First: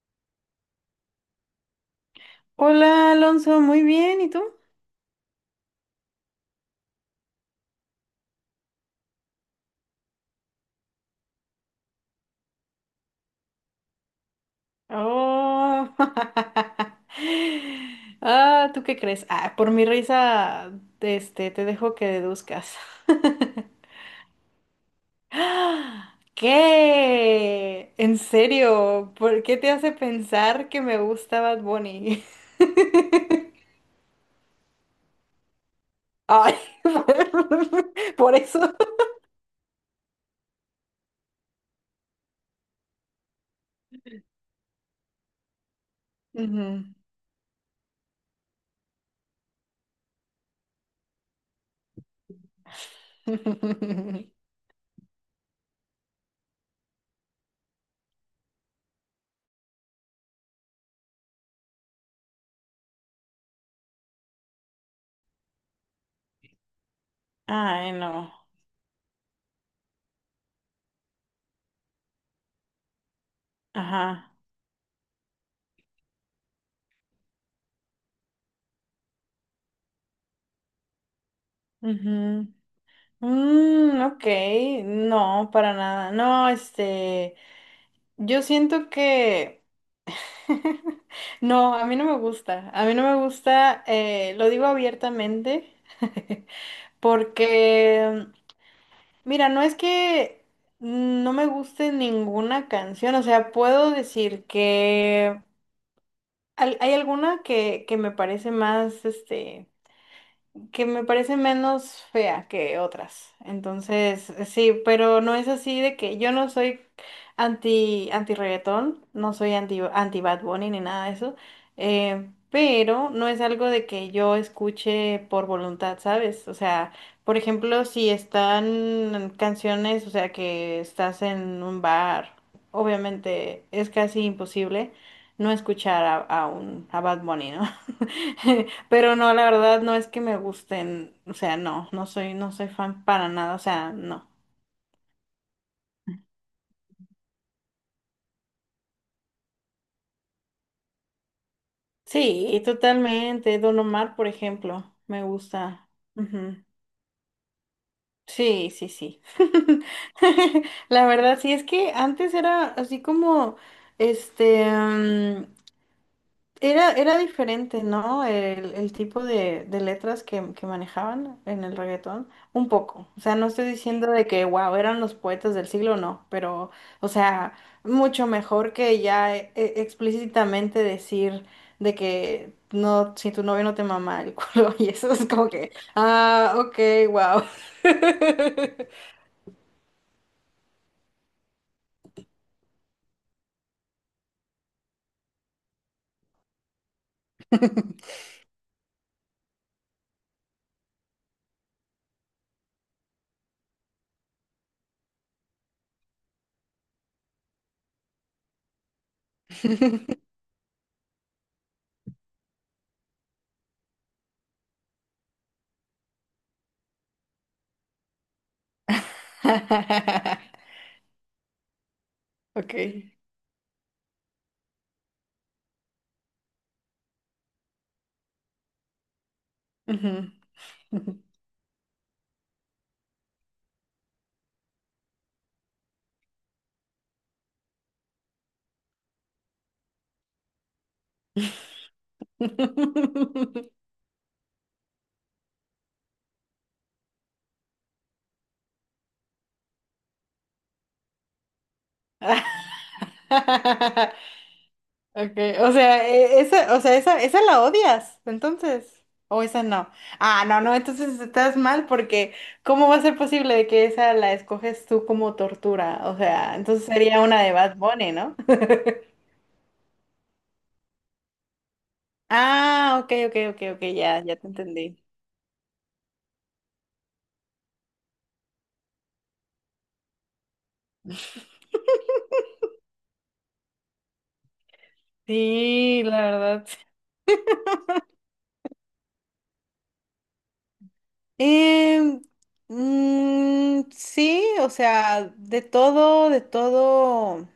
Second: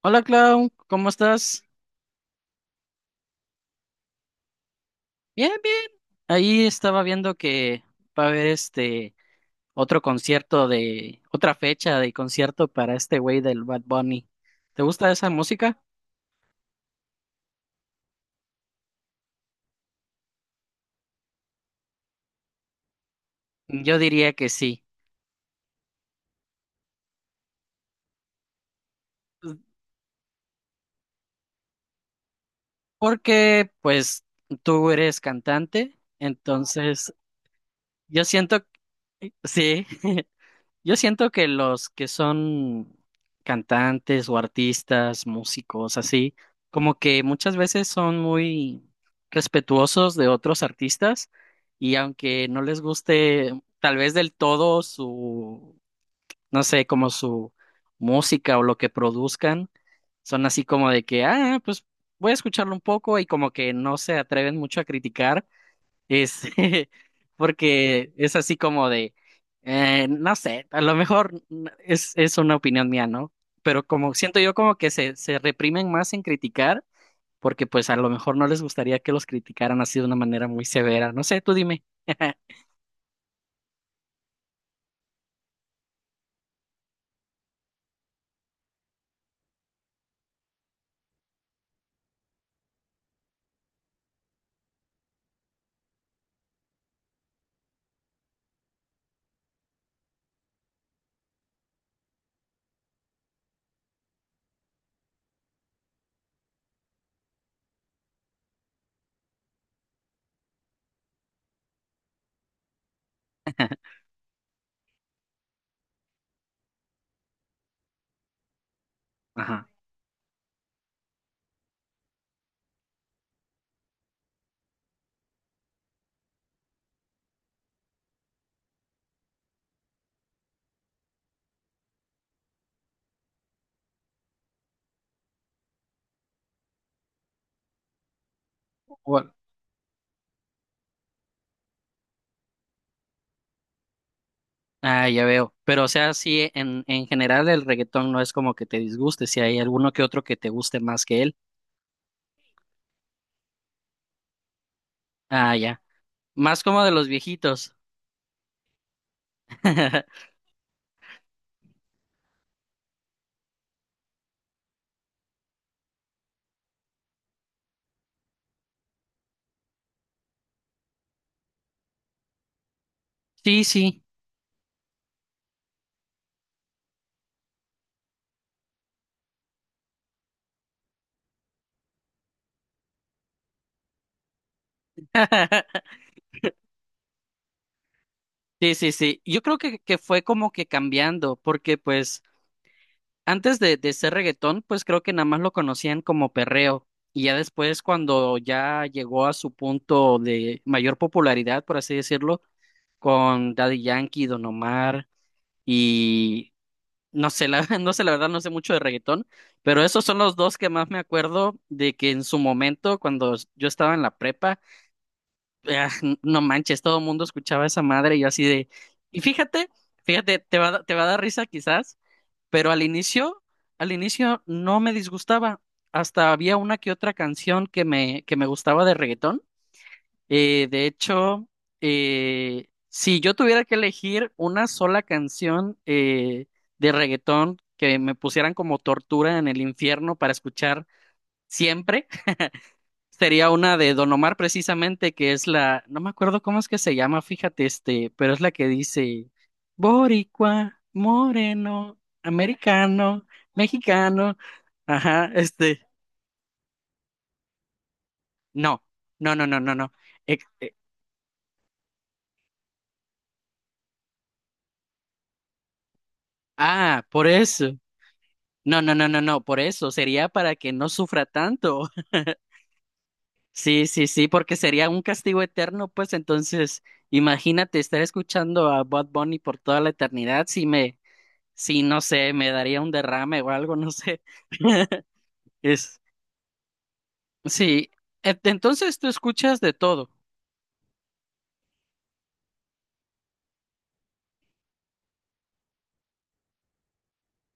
Hola Clau, ¿cómo estás? Hola Alonso, muy bien, ¿y tú? Bien, bien. Ahí estaba viendo que va a haber otro concierto de otra fecha de concierto para este güey del Bad Bunny. ¿Te gusta esa música? Oh, ah, ¿tú qué crees? Ah, por mi risa, te dejo que deduzcas. Yo diría que sí, ¡Ah! ¿Qué? ¿En serio? ¿Por qué te hace pensar que me gusta Bad Bunny? porque pues tú eres cantante, Ay, entonces yo por siento eso. que sí. Yo siento que los que son cantantes o artistas, músicos, así, Ujú. como que muchas veces son muy respetuosos de otros artistas y aunque no les guste tal vez del todo su, no sé, como su música o lo que produzcan, son así como de que, ah, pues voy a escucharlo un poco y como que no se atreven mucho a criticar es, Ay, porque es no. así como de, no sé, a lo mejor es una opinión mía, ¿no? Pero como Ajá. siento yo como que se reprimen más en criticar, porque pues a lo mejor no les gustaría que los criticaran así de una manera muy severa. No sé, tú dime. Ujú. Mm, ok, no, para nada. No, yo siento que... No, a mí no me gusta. A mí no me gusta, lo digo abiertamente, porque, mira, no es que no me guste ninguna canción, o sea, puedo decir que hay alguna que me parece más, que me parece menos fea que otras. Entonces, sí, pero no es así de que yo no soy anti, anti reggaetón, no soy Ajá. anti, anti Bad Bunny ni nada de eso, pero no es algo de que yo escuche por voluntad, ¿sabes? O sea, por ejemplo, si están canciones, o sea, que estás en un bar, obviamente es casi imposible no escuchar a Bad Bunny, ¿no? Pero Bueno, no, la verdad no es que me gusten, o sea, no soy, no soy fan para nada, o sea, no. ah, ya veo. Pero o sea, sí, en general el reggaetón no es como que te disguste, si hay alguno que otro que te guste más que él. Sí, totalmente. Don Omar, por ejemplo, me Ah, ya. gusta. Más Ujú. como de los viejitos. Sí, sí, sí. La verdad, sí, es que antes era así como, este, era, era diferente, ¿no? El tipo de letras que manejaban en el reggaetón. Un poco. O sea, no Sí, estoy sí. diciendo de que, wow, eran los poetas del siglo, no. Pero, o sea, mucho mejor que ya explícitamente decir de que no, si tu novio no te mama el culo. Y eso es como que, ah, ok, wow. Sí, sí, sí. Yo creo que fue como que cambiando, porque pues antes de ser reggaetón, pues creo que nada más lo conocían como perreo. Y ya después, cuando ya llegó a su punto de mayor popularidad, por así decirlo, con Daddy Yankee, Don Omar y no sé, la, no sé, la verdad no sé mucho de reggaetón, pero esos son los dos que más me acuerdo de que en su momento, cuando yo estaba en la prepa, ah, no manches, todo el mundo escuchaba esa madre y yo así de, y fíjate, fíjate, te va, te va a dar risa quizás, pero Ok. Al inicio no me disgustaba, hasta había una que otra canción que que me gustaba de reggaetón. Ujú. De hecho, si yo tuviera que elegir una sola canción de reggaetón que me pusieran como tortura en el infierno para escuchar siempre, sería una de Don Omar precisamente, que es la, no me acuerdo cómo es que se llama, fíjate, este, pero es la que dice Boricua, moreno, americano, mexicano, ajá, Okay, o este, sea, esa, o sea, esa la odias, no, entonces, no, o no, no, esa no, no. no. eh, Ah, no, eh, no, entonces estás mal porque ¿cómo va a ser posible de que esa la escoges tú como tortura? O sea, entonces ah, sería por una de Bad eso. Bunny, ¿no? No, no, no, no, no, por eso sería para que no sufra tanto. Ah, ok, ok, ok, ok, Sí, sí, ya, sí, ya te porque sería entendí. un castigo eterno, pues entonces, imagínate estar escuchando a Bad Bunny por toda la eternidad, si me sí, no sé, me daría un derrame o algo, no sé. Es, Sí, la verdad. sí, entonces tú escuchas de todo. Em, sí, o sea, de todo,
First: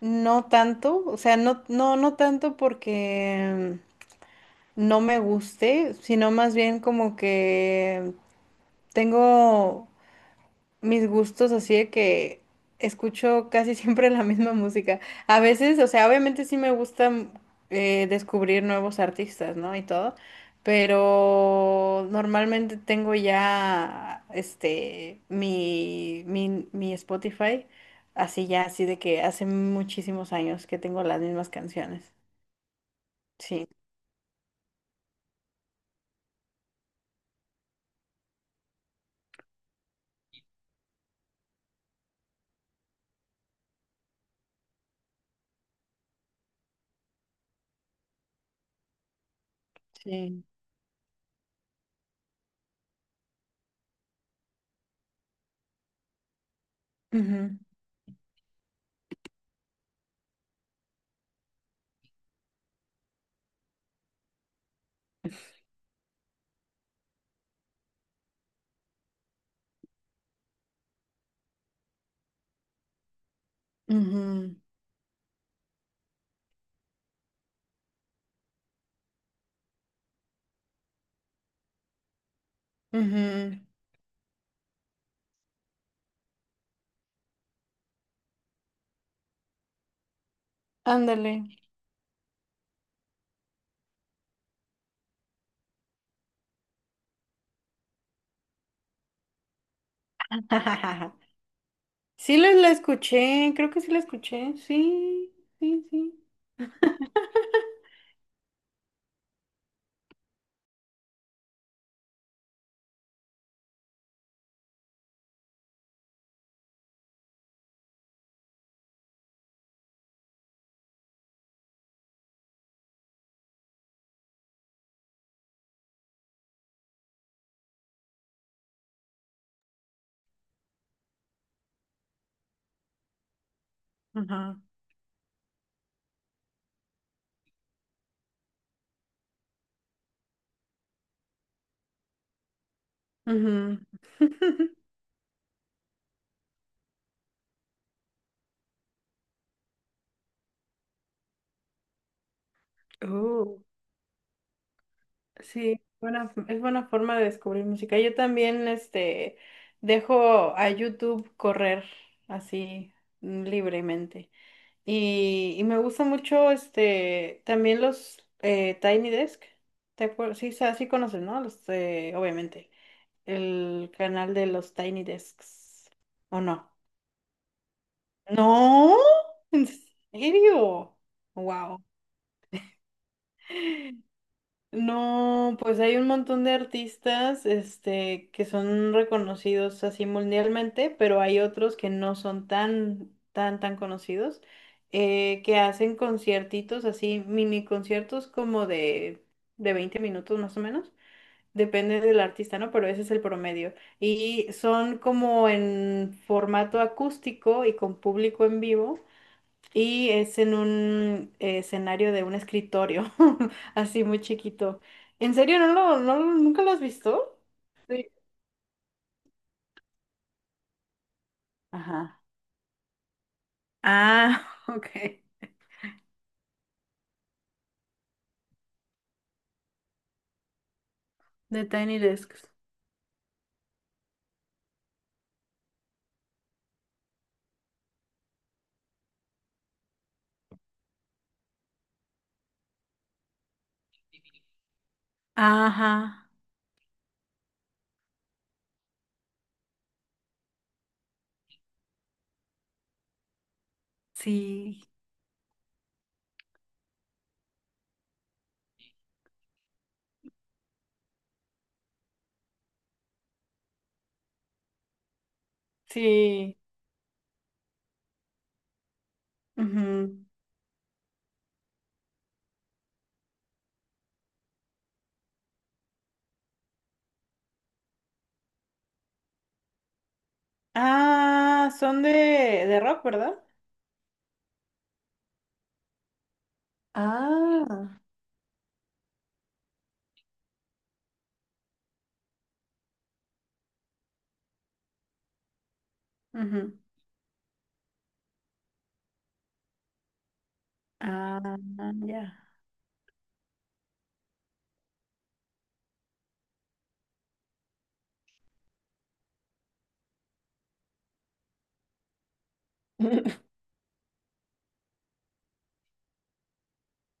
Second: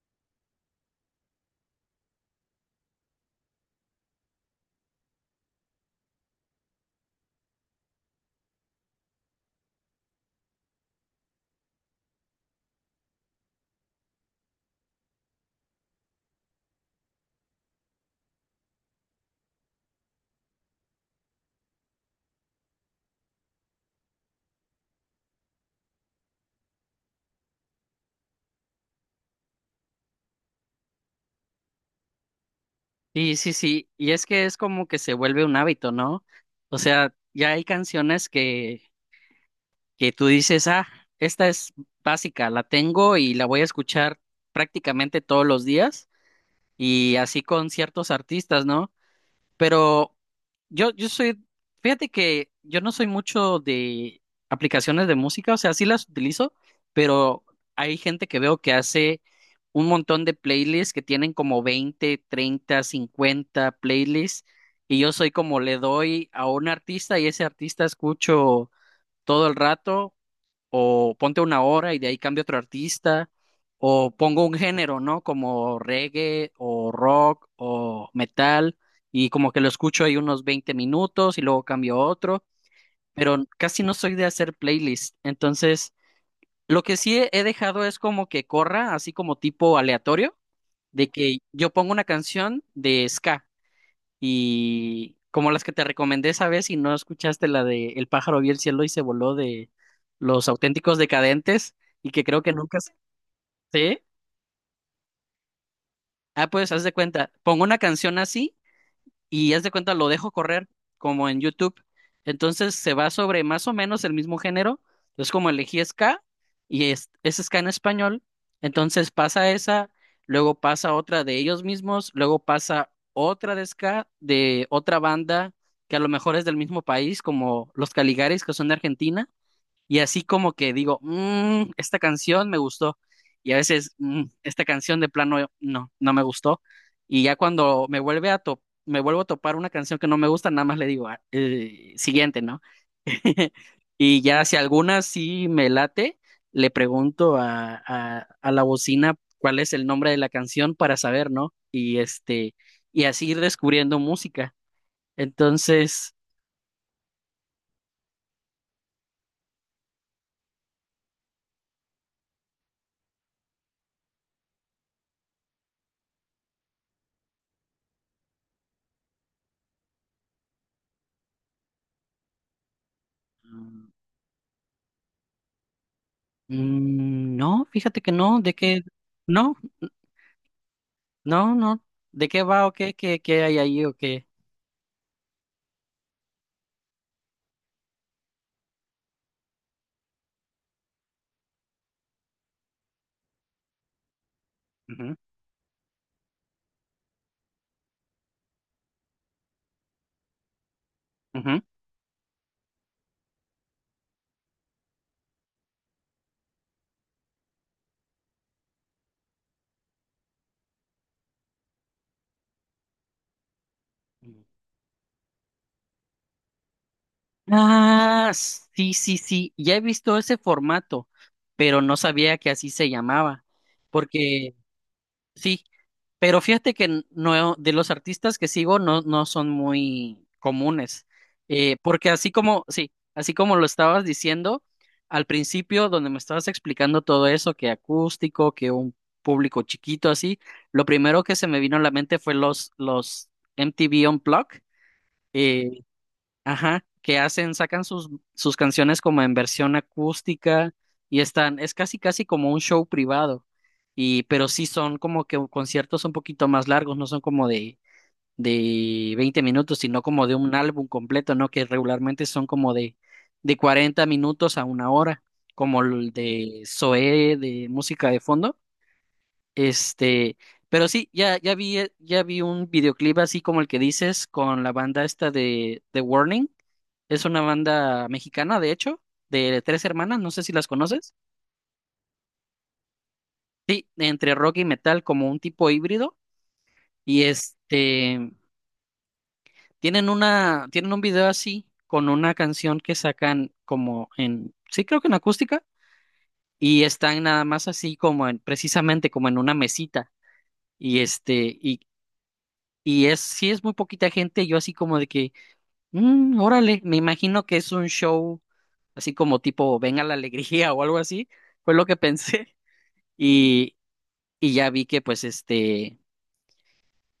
no tanto, o sea, no tanto porque no me guste, sino más bien como que tengo mis gustos así de que escucho casi siempre la misma música. A veces, o sea, obviamente sí me gusta descubrir nuevos artistas, ¿no? Y todo, pero normalmente tengo ya este mi Spotify así ya, así de que hace muchísimos años que tengo las mismas canciones. Sí, sí, Sí, sí, y es que es como que se vuelve un hábito, ¿no? O sea, ya hay canciones que tú dices, ah, esta es básica, la tengo y la voy a escuchar prácticamente todos los días, y así con ciertos artistas, ¿no? Pero sí. Yo soy, fíjate que yo no soy mucho de aplicaciones de música, o sea, sí las utilizo, pero Ujú, hay gente que veo que hace un montón de playlists que tienen como 20, 30, 50 playlists y yo soy como le doy a un artista y ese artista escucho todo el rato o ponte una hora y de ahí cambio a otro artista, o pongo un ujú. género, ¿no? Como reggae o rock o metal, y como que lo escucho ahí unos 20 minutos y luego cambio a otro, pero Ujú, casi no soy de hacer playlist. Entonces, lo que sí he dejado es como que corra, así como tipo aleatorio, de ándale. que yo pongo una canción de ska. Y como las que te recomendé esa vez y no escuchaste la de El pájaro vio el cielo y se voló de Los Auténticos Decadentes y que Sí creo que la nunca... escuché, creo que sí ¿Sí? la escuché. Sí, sí, sí. Ah, pues haz de cuenta, pongo una canción así y haz de cuenta lo dejo correr como en YouTube. Entonces se va sobre más o menos el mismo género. Entonces como elegí ska y es ska en español, entonces pasa esa, luego pasa otra de ellos mismos, luego pasa otra de ska de otra banda que a lo mejor es del mismo país, como los Caligaris que son de Argentina. Y así como que digo, "Mm, esta canción me gustó". Y a veces, "Mm, Ajá. esta canción de plano no, no me gustó". Y ya cuando me vuelve me vuelvo a topar una canción que no me gusta, nada más le digo, "Ah, siguiente", ¿no? Ujú. Y ya si alguna sí me late, le pregunto a la bocina cuál es el nombre de la canción para saber, ¿no? Y este, y así ir Uh, descubriendo música. sí, Entonces, buena, es buena forma de descubrir música. Yo también, dejo a YouTube correr así libremente. Y me gusta mucho, también los Tiny Desk. ¿Te acuerdas? Sí, sí conoces, ¿no? Los, obviamente el canal de los Tiny Desks. ¿O no? mm, no, fíjate que no, de qué, No, no, ¿en serio? no, no, Wow. de qué va o qué, qué, qué hay ahí o qué. No, pues hay un montón de artistas, que son reconocidos así mundialmente, pero hay otros que no son tan conocidos, Ujú, que hacen conciertitos así, mini conciertos como de 20 minutos más o menos. ujú. Depende del artista, ¿no? Pero ese es el promedio. Y son como en formato acústico y con público en vivo. Y es en un escenario de un escritorio, así muy chiquito. ¿En serio? ¿ Nunca lo has visto? Sí. Ah, sí, sí, sí, ya he visto ese formato, pero no Ajá. sabía que así se llamaba, Ah, porque ok. sí, pero fíjate que no, de los artistas que sigo no, no son muy comunes, De Tiny porque así Desks. como, sí, así como lo estabas diciendo al principio, donde me estabas explicando todo eso, que acústico, que un público chiquito así, lo primero que se me vino a la mente fue los MTV Unplugged, eh, Ajá, ajá, que hacen, sacan sus, sus canciones como en versión acústica y están, es casi casi como un show privado. Y, pero sí sí. son como que conciertos un poquito más largos, no son como de 20 minutos, sino como de un álbum completo, ¿no? Que regularmente son como de 40 minutos a una hora, como el Sí. de Zoé de música de fondo. Ujú. Este, pero sí, ya, ya vi un videoclip así como el que dices con la banda esta de The Warning. Es una banda mexicana, de hecho, de tres hermanas, no sé si las conoces. Ah, son de rock, ¿verdad? Sí, entre rock y metal, como un tipo híbrido. Y Ah. este, tienen una, tienen un video así, con una canción que sacan como en, sí creo que en acústica, Ujú. y están nada más así como en, precisamente como en una mesita. Y este, Ah, y, ya. y es, sí es muy poquita gente, yo así como de que mm, órale, me imagino que es un show así como tipo Venga la Alegría o algo así, fue lo que pensé. Y, y ya vi que pues este,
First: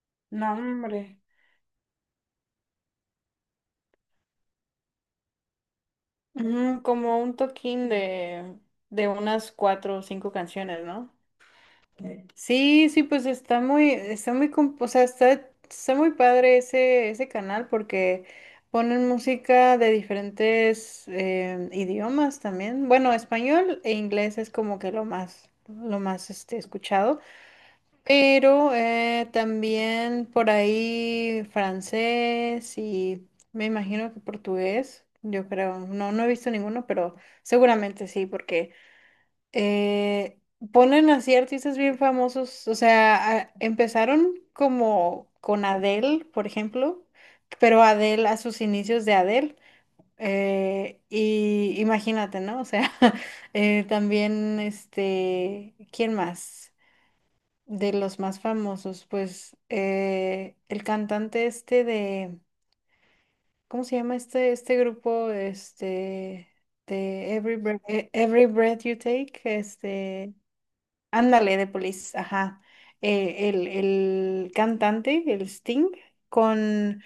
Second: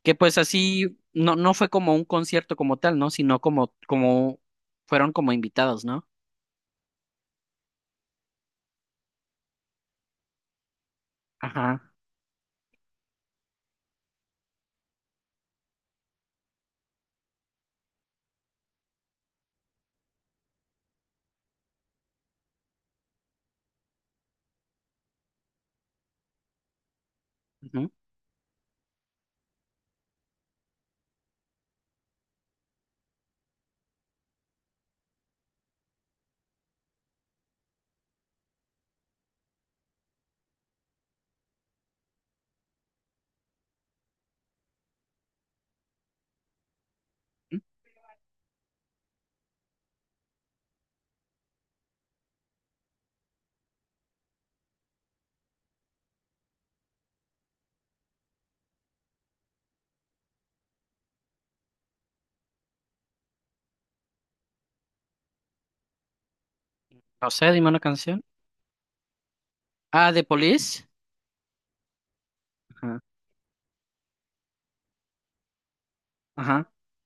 que pues No, así, hombre. no, no fue como un concierto como tal, ¿no? Sino como, como, fueron como invitados, ¿no? Ujú, como un toquín de unas cuatro o cinco canciones, ¿no? Ajá. Ok. Sí, sí, pues está muy, o sea, está, está muy padre ese, ese canal porque ponen música de diferentes idiomas también. Bueno, español e inglés es como que lo más escuchado. Ujú. Pero también por ahí francés y me imagino que portugués, yo creo. No, no he visto ninguno, pero seguramente sí, porque eh, ponen así artistas bien famosos. O sea, empezaron como con Adele, por ejemplo, pero Adele a sus inicios de Adele. Y imagínate, ¿no? O sea, también ¿quién más? De los más famosos, pues el cantante este de, ¿cómo se llama este, este grupo? Este, No de sé, Every dime una Breath, canción. Every Breath You Take, Ah, de Police. ándale, de Police, ajá. Ajá. El cantante, el Sting, Ajá. con,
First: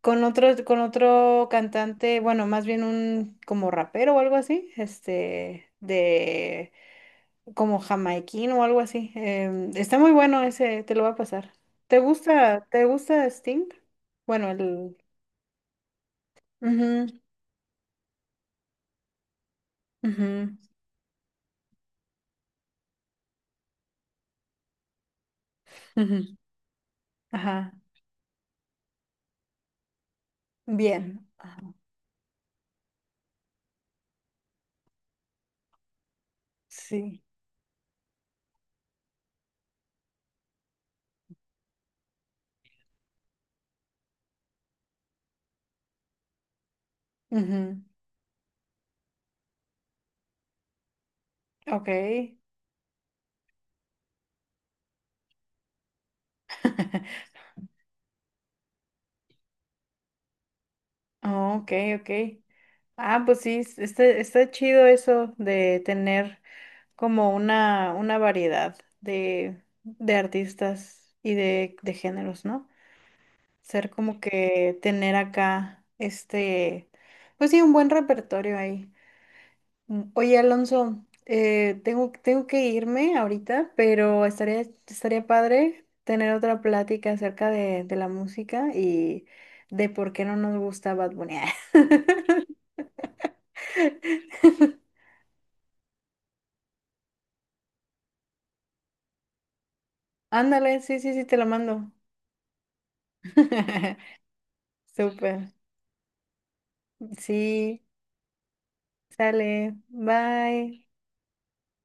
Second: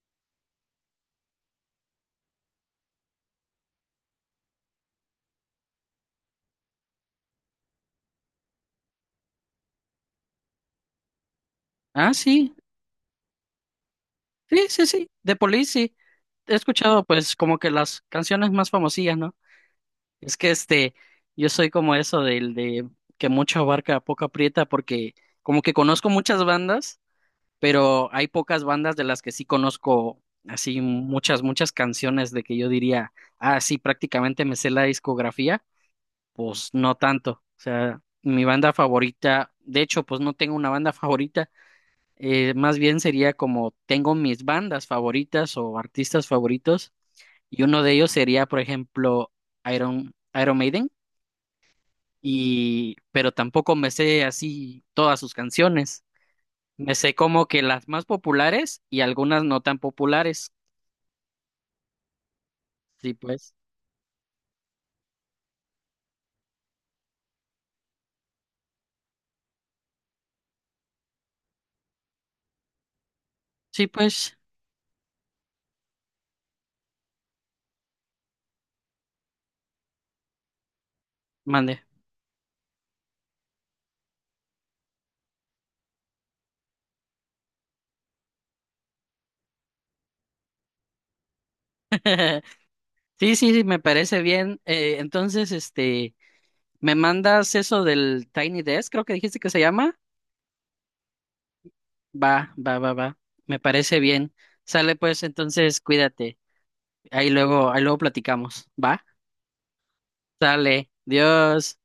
con otro cantante, bueno, más bien un como rapero o algo así, como jamaiquino o algo así. Está muy bueno ese, te lo va a pasar. Ah, sí. Te gusta Sting? Bueno, Sí, sí, el... sí. De Police, sí. He escuchado ujú, pues como que las canciones más famosillas, ¿no? Es ujú, que este, yo soy como eso del de que mucho abarca, poco aprieta, porque como que conozco ujú. muchas bandas, Ajá, pero hay pocas bandas de las que sí conozco así bien. muchas, muchas Ajá, canciones de que yo diría, ah, sí, prácticamente me sé la discografía, pues no sí. tanto. O sea, mi banda favorita, de hecho, pues no tengo una banda favorita, más bien sería como tengo mis bandas favoritas o artistas favoritos, y Ujú. uno de ellos sería, por ejemplo, Iron Maiden Ok. y pero tampoco me sé así todas sus canciones. Me sé como que las más populares y algunas no tan populares. Oh, ok, ok. Sí, Ah, pues pues. sí, está, está chido eso de tener como una variedad de artistas y de géneros, ¿no? Sí, Ser como pues, que tener acá pues sí, un buen repertorio ahí. Mm, oye, Alonso, mande. Tengo que irme ahorita, pero estaría, estaría padre tener otra plática acerca de la música y de por qué no nos gusta Bad Bunny. Sí, sí, sí, me parece bien. Entonces, este, ¿me mandas eso del Tiny Desk? Creo que dijiste que se llama. Ándale, sí, sí, sí, te lo mando. Va, va, va, va. Me parece bien. Sale pues, Súper. entonces, cuídate. Sí, Ahí luego platicamos. Va. sale. Bye. Sale. Dios.